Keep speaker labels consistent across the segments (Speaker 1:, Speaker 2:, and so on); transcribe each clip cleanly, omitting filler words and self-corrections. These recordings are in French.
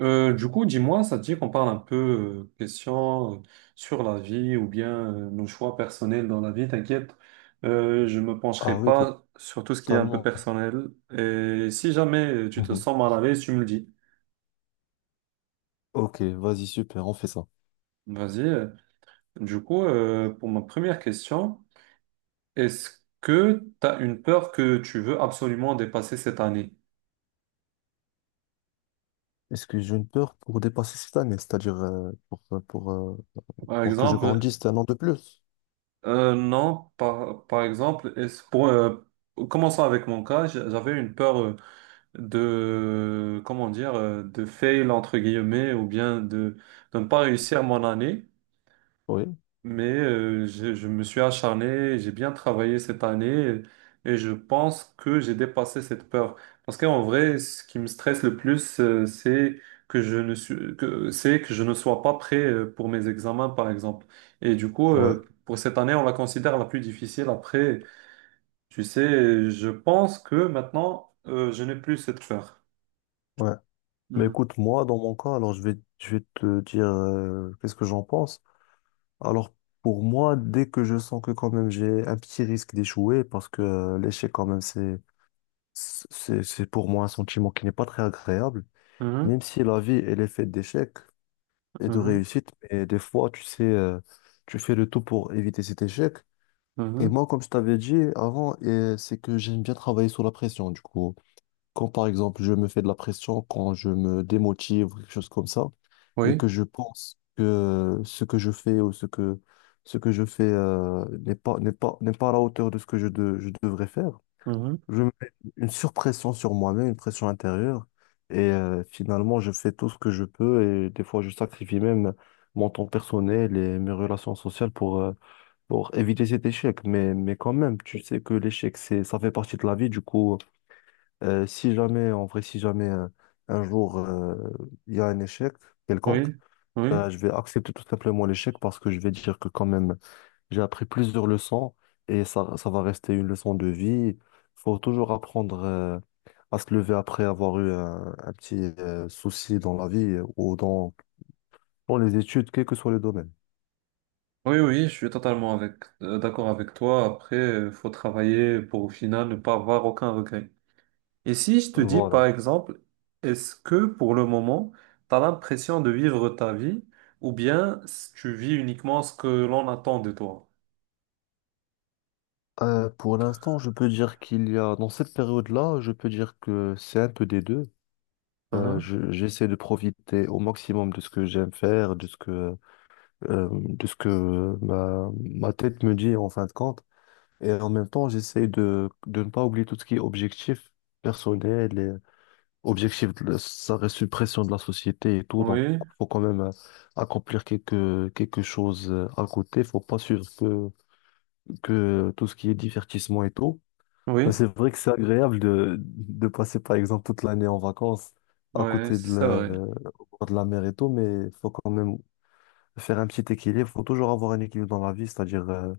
Speaker 1: Du coup, dis-moi, ça te dit qu'on parle un peu question sur la vie ou bien nos choix personnels dans la vie, t'inquiète, je me
Speaker 2: Ah
Speaker 1: pencherai
Speaker 2: oui,
Speaker 1: pas sur tout ce qui est un peu
Speaker 2: totalement.
Speaker 1: personnel. Et si jamais tu te
Speaker 2: Mhm.
Speaker 1: sens mal à l'aise, tu me le dis.
Speaker 2: Ok, vas-y, super, on fait ça.
Speaker 1: Vas-y. Du coup, pour ma première question, est-ce que tu as une peur que tu veux absolument dépasser cette année?
Speaker 2: Est-ce que j'ai une peur pour dépasser cette année, c'est-à-dire
Speaker 1: Par
Speaker 2: pour que je
Speaker 1: exemple,
Speaker 2: grandisse un an de plus?
Speaker 1: non, par exemple, commençons avec mon cas, j'avais une peur. De, comment dire, de fail entre guillemets ou bien de ne pas réussir mon année.
Speaker 2: Oui,
Speaker 1: Mais je me suis acharné, j'ai bien travaillé cette année et je pense que j'ai dépassé cette peur. Parce qu'en vrai, ce qui me stresse le plus, c'est que c'est que je ne sois pas prêt pour mes examens, par exemple. Et du coup,
Speaker 2: ouais,
Speaker 1: pour cette année, on la considère la plus difficile. Après, tu sais, je pense que maintenant, je n'ai plus cette peur.
Speaker 2: ouais. Mais
Speaker 1: Mhm.
Speaker 2: écoute, moi, dans mon cas, alors je vais te dire qu'est-ce que j'en pense. Alors, pour moi, dès que je sens que quand même j'ai un petit risque d'échouer, parce que l'échec, quand même, c'est pour moi un sentiment qui n'est pas très agréable,
Speaker 1: Mhm.
Speaker 2: même si la vie, elle est faite d'échecs et de
Speaker 1: Mhm,
Speaker 2: réussite. Mais des fois, tu sais, tu fais le tout pour éviter cet échec. Et
Speaker 1: mhm,
Speaker 2: moi, comme je t'avais dit avant, et c'est que j'aime bien travailler sous la pression. Du coup, quand par exemple, je me fais de la pression, quand je me démotive ou quelque chose comme ça, et
Speaker 1: oui,
Speaker 2: que je pense que ce que je fais ou ce que je fais n'est pas à la hauteur de ce que je devrais faire,
Speaker 1: mhm,
Speaker 2: je mets une surpression sur moi-même, une pression intérieure. Et finalement, je fais tout ce que je peux. Et des fois, je sacrifie même mon temps personnel et mes relations sociales pour éviter cet échec. Mais quand même, tu sais que l'échec, c'est, ça fait partie de la vie. Du coup, si jamais, en vrai, si jamais un jour, il y a un échec quelconque,
Speaker 1: oui, oui,
Speaker 2: je vais accepter tout simplement l'échec parce que je vais dire que quand même, j'ai appris plusieurs leçons et ça va rester une leçon de vie. Faut toujours apprendre à se lever après avoir eu un petit souci dans la vie ou dans, dans les études, quel que soit le domaine.
Speaker 1: oui, oui, je suis totalement avec, d'accord avec toi. Après, faut travailler pour au final ne pas avoir aucun regret. Et si je te dis, par
Speaker 2: Voilà.
Speaker 1: exemple, est-ce que pour le moment, tu as l'impression de vivre ta vie ou bien tu vis uniquement ce que l'on attend de toi?
Speaker 2: Pour l'instant, je peux dire qu'il y a, dans cette période-là, je peux dire que c'est un peu des deux.
Speaker 1: Mhm,
Speaker 2: J'essaie de profiter au maximum de ce que j'aime faire, de ce que ma tête me dit en fin de compte. Et en même temps, j'essaie de ne pas oublier tout ce qui est objectif personnel et objectif, ça reste une pression de la société et tout. Donc,
Speaker 1: oui,
Speaker 2: faut quand même accomplir quelque, quelque chose à côté. Faut pas suivre que tout ce qui est divertissement et tout.
Speaker 1: oui,
Speaker 2: Ben,
Speaker 1: oui,
Speaker 2: c'est vrai que c'est agréable de passer, par exemple, toute l'année en vacances à
Speaker 1: ouais,
Speaker 2: côté de la,
Speaker 1: c'est vrai.
Speaker 2: euh, au bord de la mer et tout, mais faut quand même faire un petit équilibre. Faut toujours avoir un équilibre dans la vie, c'est-à-dire,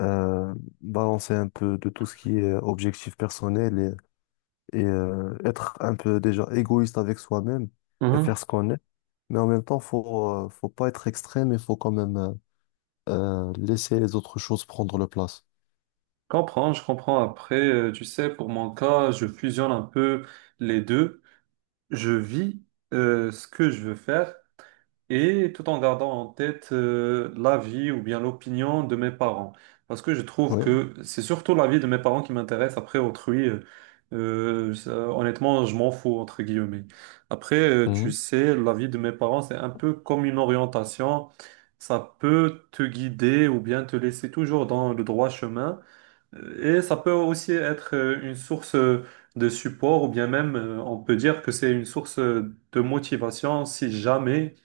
Speaker 2: euh, balancer un peu de tout ce qui est objectif personnel et, être un peu déjà égoïste avec soi-même et faire
Speaker 1: Mhm,
Speaker 2: ce qu'on est. Mais en même temps, faut, faut pas être extrême, il faut quand même laisser les autres choses prendre leur place.
Speaker 1: comprends, je comprends. Après, tu sais, pour mon cas, je fusionne un peu les deux. Je vis ce que je veux faire et tout en gardant en tête l'avis ou bien l'opinion de mes parents. Parce que je trouve
Speaker 2: Oui.
Speaker 1: que c'est surtout l'avis de mes parents qui m'intéresse. Après, autrui, honnêtement, je m'en fous, entre guillemets. Après, tu
Speaker 2: Mhm.
Speaker 1: sais, l'avis de mes parents, c'est un peu comme une orientation. Ça peut te guider ou bien te laisser toujours dans le droit chemin. Et ça peut aussi être une source de support ou bien même on peut dire que c'est une source de motivation si jamais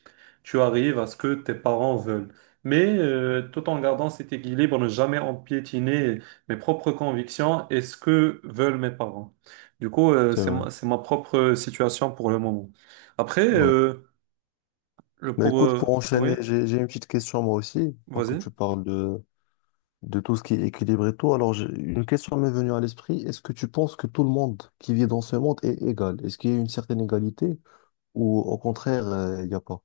Speaker 1: tu arrives à ce que tes parents veulent. Mais tout en gardant cet équilibre, ne jamais empiétiner mes propres convictions et ce que veulent mes parents. Du coup,
Speaker 2: C'est vrai.
Speaker 1: c'est ma propre situation pour le moment. Après,
Speaker 2: Ouais. Mais écoute, pour
Speaker 1: oui,
Speaker 2: enchaîner, j'ai une petite question moi aussi, tant que
Speaker 1: vas-y.
Speaker 2: tu parles de tout ce qui est équilibre et tout. Alors, une question m'est venue à l'esprit. Est-ce que tu penses que tout le monde qui vit dans ce monde est égal? Est-ce qu'il y a une certaine égalité? Ou au contraire, il n'y a pas.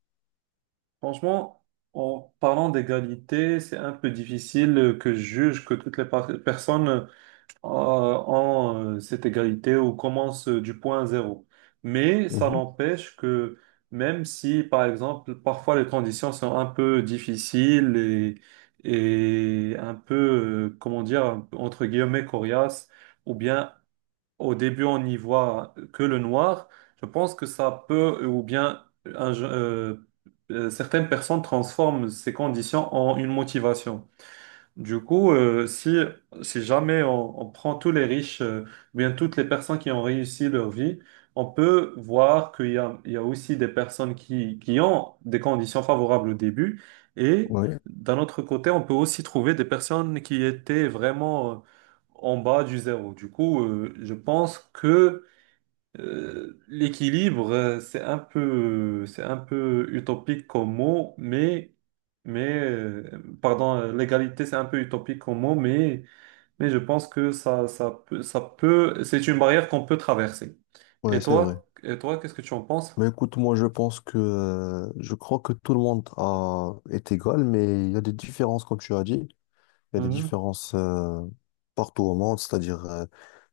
Speaker 1: Franchement, en parlant d'égalité, c'est un peu difficile que je juge que toutes les personnes ont cette égalité ou commencent du point zéro. Mais ça
Speaker 2: Mhm.
Speaker 1: n'empêche que même si, par exemple, parfois les conditions sont un peu difficiles et un peu, comment dire, entre guillemets, coriaces, ou bien au début on n'y voit que le noir, je pense que ça peut ou bien un je- euh, certaines personnes transforment ces conditions en une motivation. Du coup, si jamais on prend tous les riches, ou bien toutes les personnes qui ont réussi leur vie, on peut voir qu'il y a, il y a aussi des personnes qui ont des conditions favorables au début. Et
Speaker 2: Oui,
Speaker 1: d'un autre côté, on peut aussi trouver des personnes qui étaient vraiment en bas du zéro. Du coup, je pense que l'équilibre, c'est un peu utopique comme mot, mais pardon, l'égalité, c'est un peu utopique comme mot, mais je pense que ça peut, c'est une barrière qu'on peut traverser.
Speaker 2: oui, c'est vrai.
Speaker 1: Et toi, qu'est-ce que tu en penses?
Speaker 2: Mais écoute, moi je pense que je crois que tout le monde a, est égal, mais il y a des différences, comme tu as dit. Il y a des
Speaker 1: Mhm,
Speaker 2: différences partout au monde, c'est-à-dire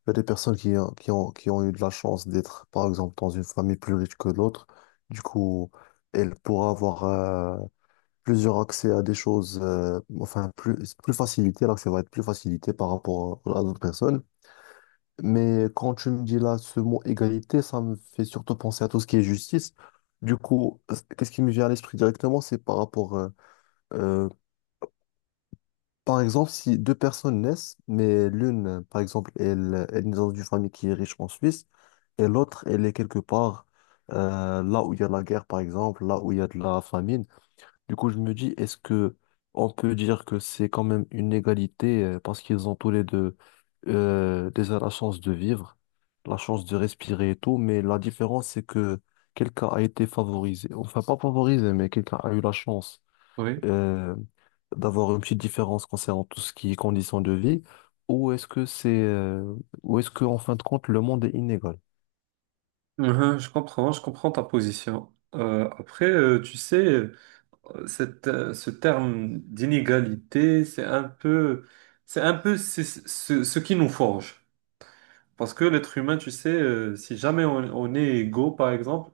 Speaker 2: il y a des personnes qui ont eu de la chance d'être, par exemple, dans une famille plus riche que l'autre. Du coup, elle pourra avoir plusieurs accès à des choses, enfin, plus, plus facilité. L'accès va être plus facilité par rapport à d'autres personnes. Mais quand tu me dis là ce mot égalité, ça me fait surtout penser à tout ce qui est justice. Du coup, qu'est-ce qui me vient à l'esprit directement, c'est par rapport, euh, par exemple, si deux personnes naissent, mais l'une, par exemple, elle, elle est dans une famille qui est riche en Suisse, et l'autre, elle est quelque part là où il y a la guerre, par exemple, là où il y a de la famine. Du coup, je me dis, est-ce que on peut dire que c'est quand même une égalité parce qu'ils ont tous les deux déjà la chance de vivre, la chance de respirer et tout, mais la différence, c'est que quelqu'un a été favorisé, enfin pas favorisé, mais quelqu'un a eu la chance
Speaker 1: oui,
Speaker 2: euh, d'avoir une petite différence concernant tout ce qui est conditions de vie, ou est-ce que c'est, ou est-ce que en fin de compte, le monde est inégal?
Speaker 1: mhm, je comprends ta position. Après, tu sais, ce terme d'inégalité, c'est un peu ce qui nous forge. Parce que l'être humain, tu sais, si jamais on est égaux, par exemple,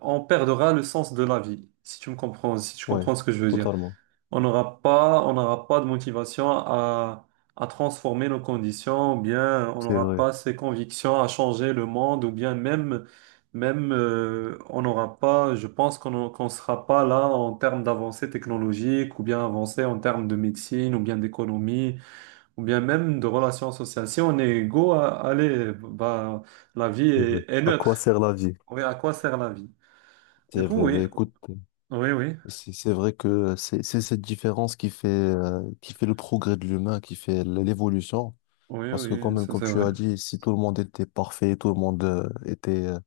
Speaker 1: on perdra le sens de la vie, si tu me comprends, si tu
Speaker 2: Ouais,
Speaker 1: comprends ce que je veux dire.
Speaker 2: totalement.
Speaker 1: On n'aura pas de motivation à transformer nos conditions, ou bien on
Speaker 2: C'est
Speaker 1: n'aura
Speaker 2: vrai,
Speaker 1: pas ces convictions à changer le monde, ou bien même, même on n'aura pas, je pense qu'on sera pas là en termes d'avancée technologique, ou bien avancée en termes de médecine, ou bien d'économie ou bien même de relations sociales. Si on est égaux, allez, bah,
Speaker 2: c'est vrai.
Speaker 1: est
Speaker 2: À quoi
Speaker 1: neutre.
Speaker 2: sert la vie?
Speaker 1: Oui, à quoi sert la vie? Du
Speaker 2: C'est
Speaker 1: coup,
Speaker 2: vrai. Bah,
Speaker 1: oui,
Speaker 2: écoute.
Speaker 1: oui, oui,
Speaker 2: C'est vrai que c'est cette différence qui fait le progrès de l'humain, qui fait l'évolution.
Speaker 1: oui,
Speaker 2: Parce que quand
Speaker 1: oui,
Speaker 2: même,
Speaker 1: ça
Speaker 2: comme
Speaker 1: c'est
Speaker 2: tu
Speaker 1: vrai.
Speaker 2: as dit, si tout le monde était parfait, tout le monde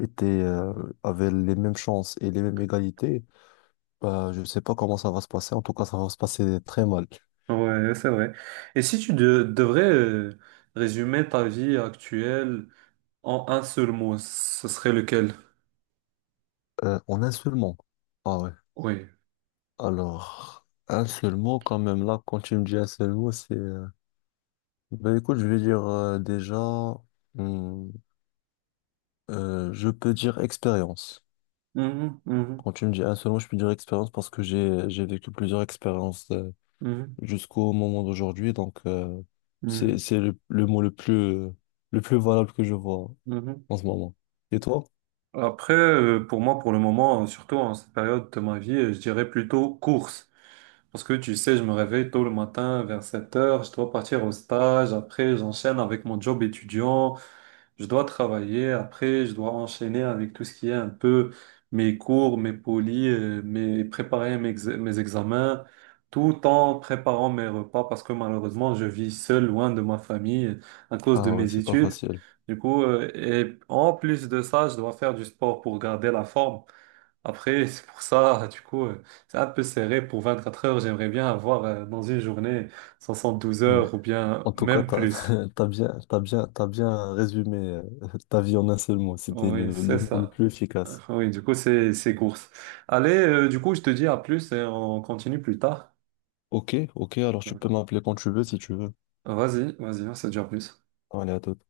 Speaker 2: était, euh, avait les mêmes chances et les mêmes égalités, bah, je ne sais pas comment ça va se passer. En tout cas, ça va se passer très mal.
Speaker 1: Oui, c'est vrai. Et si tu devrais résumer ta vie actuelle en un seul mot, ce serait lequel?
Speaker 2: En un seul mot. Ah ouais.
Speaker 1: Oui.
Speaker 2: Alors, un seul mot quand même. Là, quand tu me dis un seul mot, c'est... bah écoute, je vais dire hum, je peux dire expérience.
Speaker 1: Mhm, mhm,
Speaker 2: Quand tu me dis un seul mot, je peux dire expérience parce que j'ai vécu plusieurs expériences
Speaker 1: mhm,
Speaker 2: jusqu'au moment d'aujourd'hui. Donc, c'est
Speaker 1: mhm,
Speaker 2: le mot le plus valable que je vois
Speaker 1: mhm.
Speaker 2: en ce moment. Et toi?
Speaker 1: Après, pour moi, pour le moment, surtout en cette période de ma vie, je dirais plutôt course. Parce que tu sais, je me réveille tôt le matin vers 7 heures, je dois partir au stage, après j'enchaîne avec mon job étudiant, je dois travailler, après je dois enchaîner avec tout ce qui est un peu mes cours, mes polis, mes préparer mes examens, tout en préparant mes repas parce que malheureusement je vis seul loin de ma famille à cause de
Speaker 2: Ah ouais,
Speaker 1: mes
Speaker 2: c'est pas
Speaker 1: études.
Speaker 2: facile.
Speaker 1: Du coup, et en plus de ça, je dois faire du sport pour garder la forme. Après, c'est pour ça, du coup, c'est un peu serré pour 24 heures. J'aimerais bien avoir dans une journée soixante douze
Speaker 2: Ouais.
Speaker 1: heures ou bien
Speaker 2: En tout cas,
Speaker 1: même plus.
Speaker 2: t'as bien résumé ta vie en un seul mot. C'était
Speaker 1: Oui,
Speaker 2: le
Speaker 1: c'est
Speaker 2: mot le
Speaker 1: ça.
Speaker 2: plus efficace.
Speaker 1: Oui, du coup, c'est course. Allez, du coup, je te dis à plus et on continue plus tard.
Speaker 2: Ok, ok, alors tu peux m'appeler quand tu veux si tu veux.
Speaker 1: Vas-y, vas-y, on se dit à plus.
Speaker 2: Allez, à toute.